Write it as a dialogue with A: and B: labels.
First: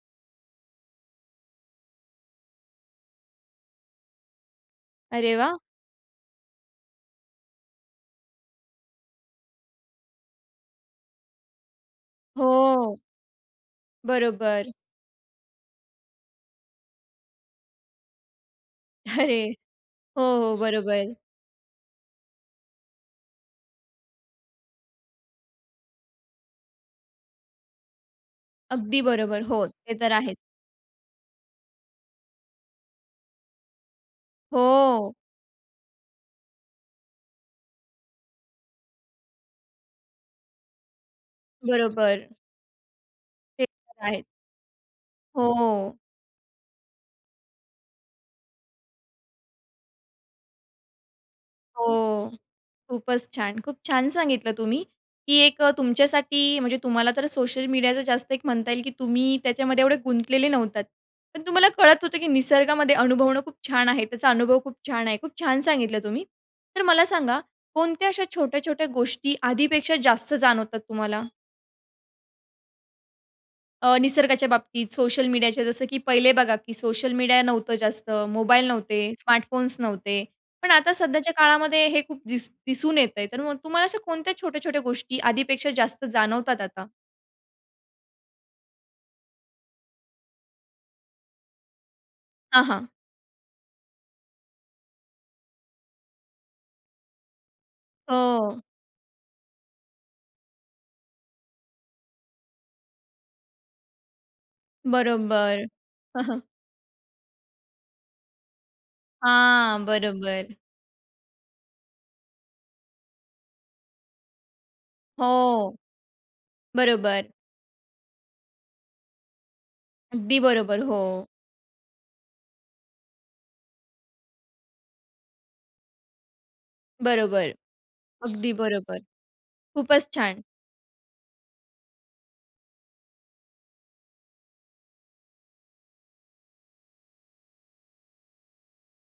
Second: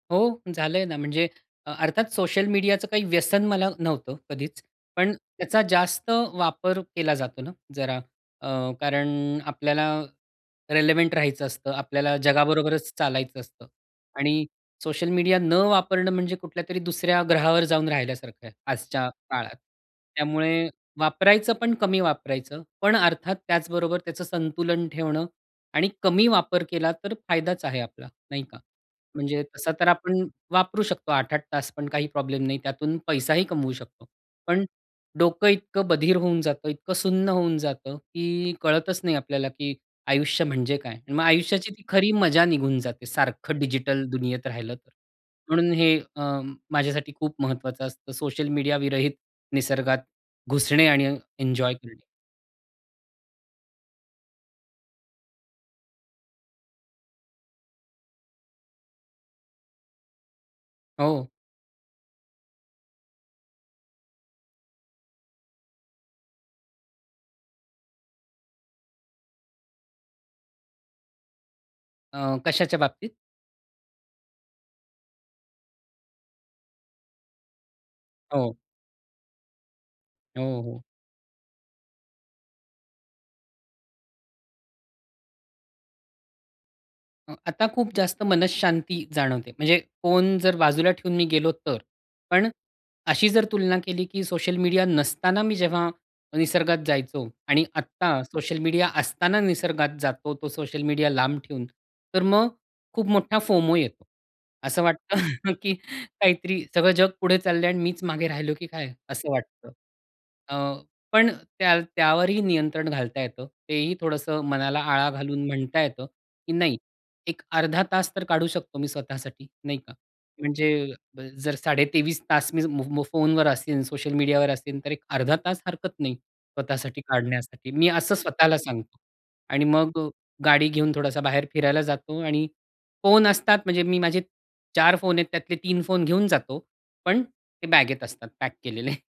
A: हो झालंय ना, म्हणजे अ अर्थात सोशल मीडियाचं काही व्यसन मला नव्हतं कधीच. पण
B: अरे वाह!
A: त्याचा जास्त वापर केला जातो ना, जरा अ, कारण आपल्याला रिलेव्हंट राहायचं असतं, आपल्याला जगाबरोबरच
B: हो.
A: चालायचं असतं आणि
B: बरोबर.
A: सोशल मीडिया न वापरणं म्हणजे कुठल्यातरी दुसऱ्या ग्रहावर जाऊन राहिल्यासारखं आहे, आजच्या
B: अरे,
A: काळात.
B: हो, हो,
A: त्यामुळे
B: बरोबर.
A: वापरायचं, पण कमी वापरायचं. पण अर्थात त्याचबरोबर त्याचं संतुलन ठेवणं आणि कमी वापर केला, तर फायदाच आहे आपला, नाही का?
B: अगदी बरोबर.
A: म्हणजे
B: हो,
A: तसा तर
B: ते तर
A: आपण
B: आहे.
A: वापरू शकतो, 8-8 तास पण काही प्रॉब्लेम नाही, त्यातून पैसाही कमवू शकतो. पण
B: हो.
A: डोकं इतकं बधीर होऊन जातं, इतकं सुन्न होऊन जातं, की कळतच नाही आपल्याला, की आयुष्य म्हणजे काय? आणि मग आयुष्याची खरी
B: बरोबर.
A: मजा निघून जाते, सारखं
B: ते तर
A: डिजिटल
B: आहे.
A: दुनियेत राहिलं तर. म्हणून हे
B: हो.
A: अ, माझ्यासाठी खूप महत्वाचं असतं, सोशल मीडिया विरहित निसर्गात घुसणे आणि एन्जॉय करणे.
B: हो, खूपच छान. खूप छान सांगितलं तुम्ही, की एक अ, तुमच्यासाठी, म्हणजे तुम्हाला तर सोशल मीडियाच जास्त एक म्हणता येईल, की तुम्ही त्याच्यामध्ये एवढे गुंतलेले नव्हता
A: हो.
B: पण तुम्हाला कळत होतं, की निसर्गामध्ये अनुभवणं खूप छान आहे, त्याचा अनुभव खूप छान आहे, खूप छान सांगितलं तुम्ही. तर मला सांगा, कोणत्या अशा छोट्या-छोट्या गोष्टी आधीपेक्षा जास्त जाणवतात तुम्हाला?
A: अ, कशाच्या बाबतीत?
B: अ, निसर्गाच्या बाबतीत, सोशल मीडियाच्या, जसं की पहिले बघा की सोशल मीडिया नव्हतं जास्त,
A: हो.
B: मोबाईल नव्हते, स्मार्टफोन्स नव्हते,
A: हो,
B: पण
A: हो.
B: आता सध्याच्या काळामध्ये हे खूप दिस दिसून येतंय, तर मग तुम्हाला अशा कोणत्या छोट्या-छोट्या गोष्टी आधीपेक्षा जास्त जाणवतात आता?
A: आता खूप जास्त मनःशांती जाणवते. म्हणजे फोन जर बाजूला ठेऊन मी गेलो तर. पण
B: हां, हां.
A: अशी जर तुलना केली, की सोशल मीडिया नसताना मी जेव्हा निसर्गात जायचो आणि आत्ता सोशल
B: हो.
A: मीडिया असताना निसर्गात जातो, तो सोशल मीडिया लांब ठेऊन, तर मग खूप मोठा फोमो येतो. असं वाटतं,
B: बरोबर.
A: की काहीतरी "सगळं जग पुढे चाललंय आणि मीच मागे राहिलो की काय?" असं वाटतं.
B: हां, बरोबर.
A: अ, पण त्या त्यावरही नियंत्रण घालता येतं. तेही, थोडसं मनाला आळा घालून
B: हो.
A: म्हणता येतं, की नाही,
B: बरोबर.
A: एक अर्धा तास तर काढू शकतो मी स्वतःसाठी, नाही का?
B: अगदी बरोबर,
A: म्हणजे
B: हो.
A: जर साडे 23 तास मी मो फोनवर असेन, सोशल मीडियावर असेन, तर एक अर्धा तास हरकत नाही, स्वतःसाठी
B: बरोबर.
A: काढण्यासाठी. मी असं
B: अगदी
A: स्वतःला सांगतो.
B: बरोबर,
A: आणि मग
B: खूपच छान.
A: गाडी घेऊन थोडासा बाहेर फिरायला जातो आणि फोन असतात म्हणजे मी माझे 4 फोन आहेत, त्यातले 3 फोन घेऊन जातो. पण ते बॅगेत असतात, पॅक केलेले.